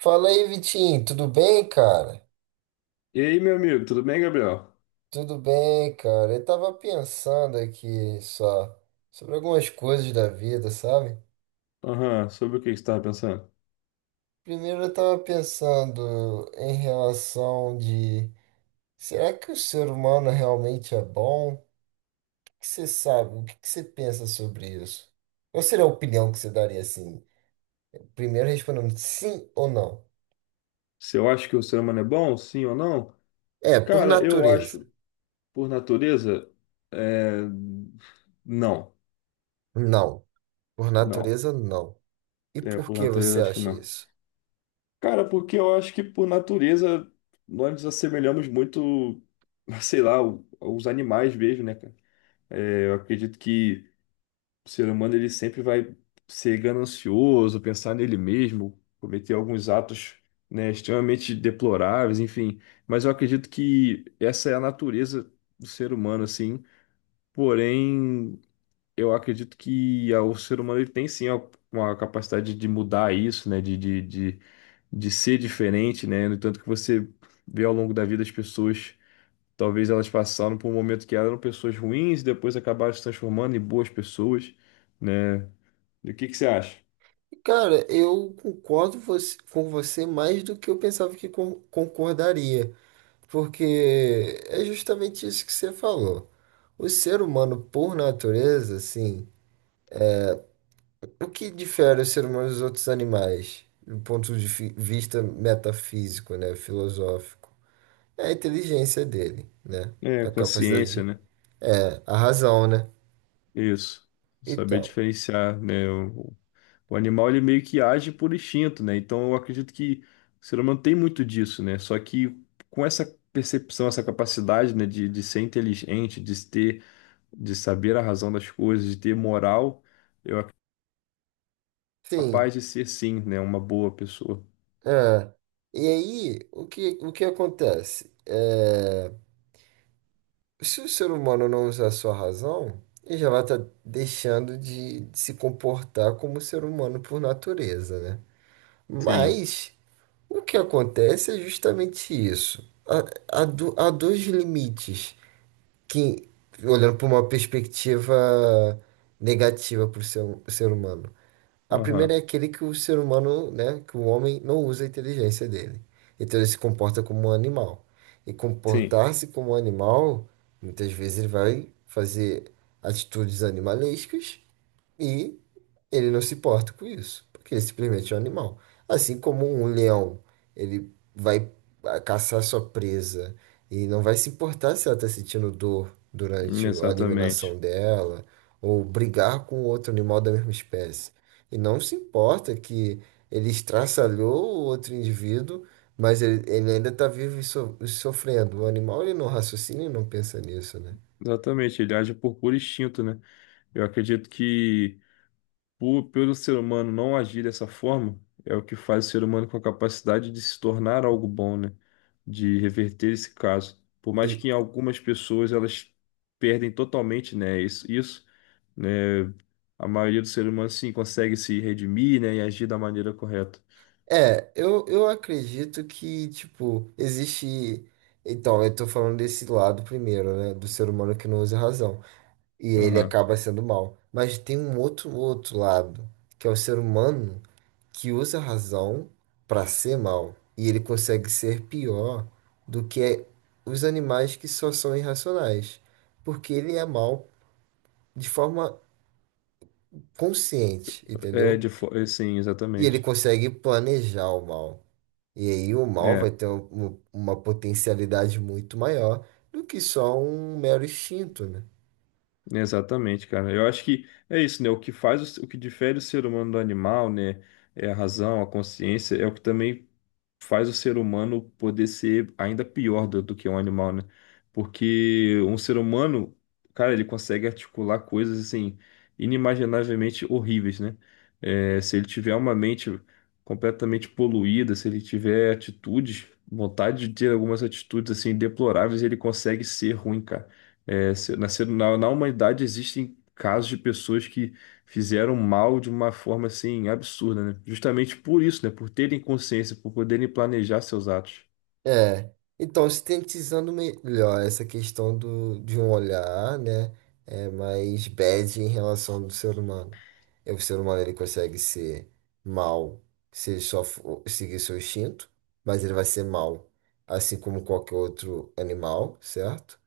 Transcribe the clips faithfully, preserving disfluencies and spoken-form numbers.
Fala aí, Vitinho, tudo bem, cara? E aí, meu amigo, tudo bem, Gabriel? Tudo bem, cara. Eu tava pensando aqui só sobre algumas coisas da vida, sabe? Aham, sobre o que que você estava pensando? Primeiro eu tava pensando em relação de será que o ser humano realmente é bom? O que que você sabe? O que que você pensa sobre isso? Qual seria a opinião que você daria assim? Primeiro respondendo sim ou não. Se eu acho que o ser humano é bom, sim ou não? É, por Cara, eu natureza. acho, por natureza, é... não, Não. Por não. natureza, não. E É, por por que você natureza, acho que acha não. isso? Cara, porque eu acho que, por natureza, nós nos assemelhamos muito, sei lá, o- os animais mesmo, né, cara? É, Eu acredito que o ser humano ele sempre vai ser ganancioso, pensar nele mesmo, cometer alguns atos, né, extremamente deploráveis, enfim. Mas eu acredito que essa é a natureza do ser humano, assim. Porém, eu acredito que ah, o ser humano ele tem sim a- uma capacidade de mudar isso, né, de, de, de, de ser diferente, né. No entanto que você vê ao longo da vida as pessoas. Talvez elas passaram por um momento que eram pessoas ruins e depois acabaram se transformando em boas pessoas, né? E o que que você acha? Cara, eu concordo você- com você mais do que eu pensava que con- concordaria, porque é justamente isso que você falou. O ser humano, por natureza, assim, o que difere o ser humano dos outros animais, do ponto de fi- vista metafísico, né, filosófico, é a inteligência dele, né? É, A capacidade consciência, de... né? É, a razão, né? Isso. Saber Então, diferenciar, né? O, o animal, ele meio que age por instinto, né? Então, eu acredito que o ser humano tem muito disso, né? Só que com essa percepção, essa capacidade, né? De, de ser inteligente, de ter, de saber a razão das coisas, de ter moral, sim, capaz de ser, sim, né? Uma boa pessoa. é. E aí, o que, o que acontece? É, se o ser humano não usar a sua razão, ele já vai estar deixando de se comportar como ser humano por natureza, né? Sim. Mas o que acontece é justamente isso. Há, há do- há dois limites que, olhando por uma perspectiva negativa para o ser, ser humano. A primeira é Aham. aquele que o ser humano, né, que o homem não usa a inteligência dele. Então ele se comporta como um animal. E Sim. comportar-se como um animal, muitas vezes ele vai fazer atitudes animalescas e ele não se importa com isso, porque ele simplesmente é um animal. Assim como um leão, ele vai ah, caçar sua presa e não vai se importar se ela está sentindo dor durante a Exatamente. eliminação dela ou brigar com outro animal da mesma espécie. E não se importa que ele estraçalhou o outro indivíduo, mas ele, ele ainda está vivo e, so- e sofrendo. O animal ele não raciocina e não pensa nisso, né? Exatamente. Ele age por puro instinto, né? Eu acredito que Por, pelo ser humano não agir dessa forma, é o que faz o ser humano com a capacidade de se tornar algo bom, né? De reverter esse caso. Por E, mais que em algumas pessoas elas perdem totalmente, né? Isso, isso, né? A maioria do ser humano sim consegue se redimir, né? E agir da maneira correta. É, eu, eu acredito que, tipo, existe. Então, eu tô falando desse lado primeiro, né? Do ser humano que não usa razão. E ele Aham. acaba sendo mal. Mas tem um outro, outro lado, que é o ser humano que usa a razão pra ser mal. E ele consegue ser pior do que os animais que só são irracionais. Porque ele é mal de forma consciente, É, entendeu? de, fo- é, sim, E ele exatamente. consegue planejar o mal. E aí o mal vai É, ter um- uma potencialidade muito maior do que só um mero instinto, né? exatamente, cara. Eu acho que é isso, né? O que faz o, o que difere o ser humano do animal, né? É a razão, a consciência, é o que também faz o ser humano poder ser ainda pior do, do que um animal, né? Porque um ser humano, cara, ele consegue articular coisas assim inimaginavelmente horríveis, né? É, se ele tiver uma mente completamente poluída, se ele tiver atitudes, vontade de ter algumas atitudes assim deploráveis, ele consegue ser ruim, cara. É, se- na, ser- na na humanidade existem casos de pessoas que fizeram mal de uma forma assim absurda, né? Justamente por isso, né? Por terem consciência, por poderem planejar seus atos. É, então sintetizando melhor essa questão do, de um olhar, né, é mais bad em relação do ser humano. É, o ser humano ele consegue ser mal se ele só for seguir seu instinto, mas ele vai ser mal, assim como qualquer outro animal, certo?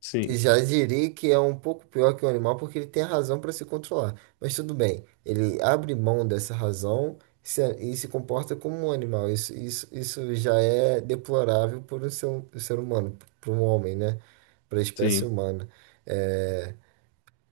Sim, Já direi que é um pouco pior que o animal porque ele tem a razão para se controlar. Mas tudo bem, ele abre mão dessa razão e se- e se comporta como um animal. Isso, isso, isso já é deplorável por um ser, um ser humano, para um homem, né? Para a espécie sim, humana. É,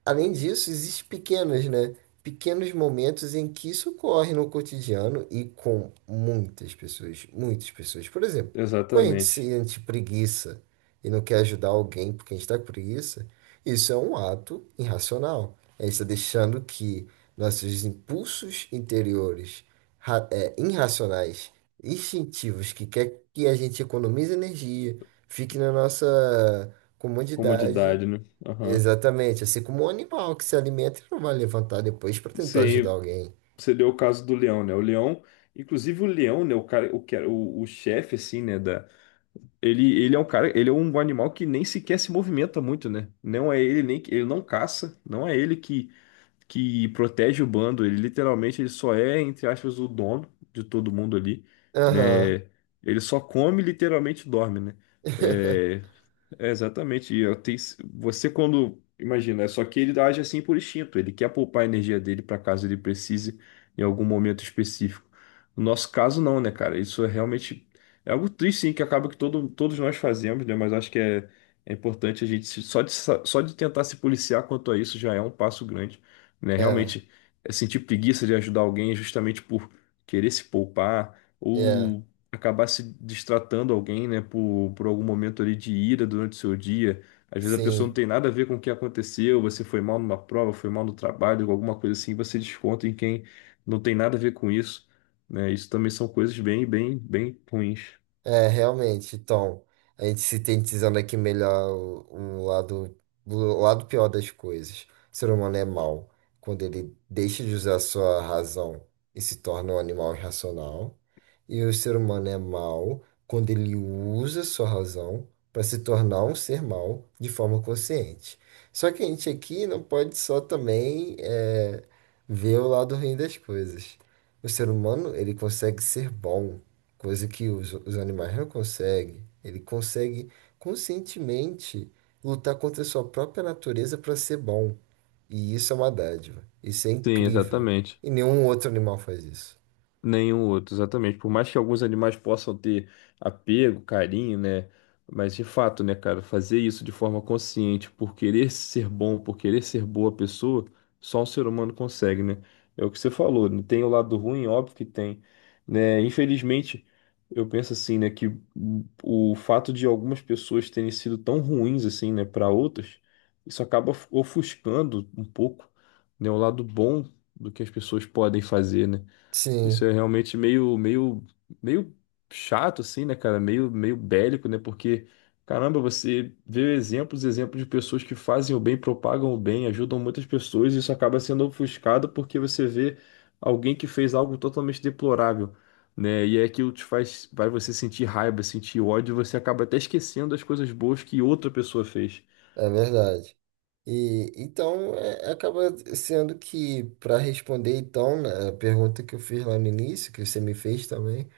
além disso, existem pequenos, né? Pequenos momentos em que isso ocorre no cotidiano e com muitas pessoas, muitas pessoas. Por exemplo, quando a gente exatamente. sente preguiça e não quer ajudar alguém porque a gente está com preguiça, isso é um ato irracional. A gente está deixando que nossos impulsos interiores, ra- é, irracionais, instintivos, que quer que a gente economize energia, fique na nossa comodidade. Comodidade, né? Aham. Exatamente, assim como um animal que se alimenta e não vai levantar depois para tentar ajudar Sim, alguém. você deu o caso do leão, né? O leão, inclusive o leão, né? O cara, o, que era- o, o chefe, assim, né? Da. Ele, ele é um cara, ele é um animal que nem sequer se movimenta muito, né? Não é ele nem que- ele não caça, não é ele que que protege o bando. Ele literalmente ele só é, entre aspas, o dono de todo mundo ali, Aham. né? Ele só come e literalmente dorme, né? É, é exatamente. E eu tenho- Você quando. Imagina, é só que ele age assim por instinto. Ele quer poupar a energia dele para caso ele precise em algum momento específico. No nosso caso, não, né, cara? Isso é realmente. É algo triste, sim, que acaba que todo, todos nós fazemos, né? Mas acho que é, é importante a gente. se- Só de, sa- só de tentar se policiar quanto a isso já é um passo grande, né? É, Realmente, é sentir preguiça de ajudar alguém justamente por querer se poupar. é, Ou acabar se distratando alguém, né, por, por algum momento ali de ira durante o seu dia. Às vezes a pessoa não sim. tem nada a ver com o que aconteceu, você foi mal numa prova, foi mal no trabalho, alguma coisa assim, você desconta em quem não tem nada a ver com isso, né? Isso também são coisas bem, bem, bem ruins. É, realmente. Então, a gente se sintetizando aqui melhor o o lado, o lado pior das coisas. O ser humano é mau quando ele deixa de usar sua razão e se torna um animal irracional. E o ser humano é mau quando ele usa sua razão para se tornar um ser mau de forma consciente. Só que a gente aqui não pode só também é, ver o lado ruim das coisas. O ser humano, ele consegue ser bom, coisa que os, os animais não conseguem. Ele consegue conscientemente lutar contra a sua própria natureza para ser bom. E isso é uma dádiva. Isso é Sim, incrível. exatamente. E nenhum outro animal faz isso. Nenhum outro, exatamente. Por mais que alguns animais possam ter apego, carinho, né? Mas de fato, né, cara, fazer isso de forma consciente, por querer ser bom, por querer ser boa pessoa, só um ser humano consegue, né? É o que você falou, né? Tem o lado ruim, óbvio que tem, né? Infelizmente, eu penso assim, né, que o fato de algumas pessoas terem sido tão ruins assim, né, para outras, isso acaba ofuscando um pouco, né, o lado bom do que as pessoas podem fazer, né? Isso Sim, é realmente meio, meio, meio chato, assim, né, cara? Meio, meio bélico, né? Porque, caramba, você vê exemplos, exemplos de pessoas que fazem o bem, propagam o bem, ajudam muitas pessoas, e isso acaba sendo ofuscado porque você vê alguém que fez algo totalmente deplorável, né? E é aquilo que te faz, vai você sentir raiva, sentir ódio, e você acaba até esquecendo as coisas boas que outra pessoa fez. é verdade. E então é- acaba sendo que para responder então, né, a pergunta que eu fiz lá no início, que você me fez também,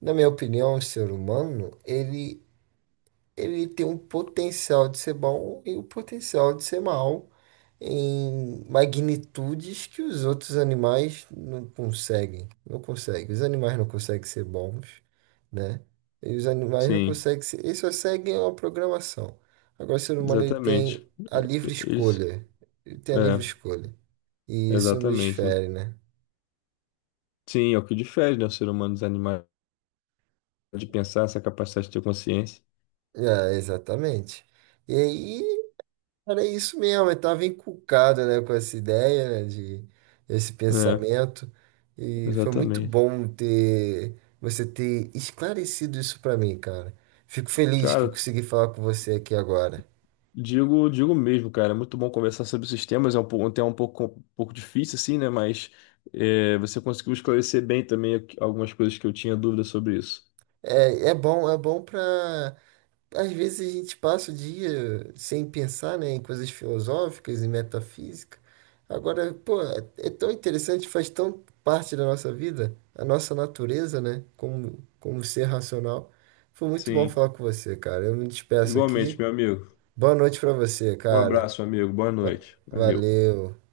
na minha opinião, o ser humano, ele ele tem um potencial de ser bom e o potencial de ser mal, em magnitudes que os outros animais não conseguem. Não conseguem. Os animais não conseguem ser bons, né? E os animais não Sim, conseguem ser. Eles só seguem uma programação. Agora, o ser humano ele exatamente. tem a E- livre e- Eles, escolha. Ele tem a livre é, escolha. E isso nos exatamente, né? fere, né? Sim, é o que difere, né, o ser humano dos animais. De pensar, essa capacidade de ter consciência. É, exatamente. E aí, cara, é isso mesmo, eu estava encucado, né, com essa ideia, né, de esse É, pensamento, e foi muito exatamente. bom ter você ter esclarecido isso para mim, cara. Fico feliz que Cara, consegui falar com você aqui agora. digo, digo mesmo, cara, é muito bom conversar sobre sistemas, é um, pou- um tema um pouco, um pouco difícil, assim, né? Mas é, você conseguiu esclarecer bem também aqu- algumas coisas que eu tinha dúvida sobre isso. É, é bom, é bom para às vezes a gente passa o dia sem pensar, né, em coisas filosóficas e metafísica. Agora, pô, é tão interessante, faz tão parte da nossa vida, a nossa natureza, né, como, como ser racional. Foi muito bom Sim, falar com você, cara. Eu me despeço igualmente, aqui. meu amigo. Boa noite pra você, Um cara. abraço, amigo. Boa Va- noite. Valeu. Valeu.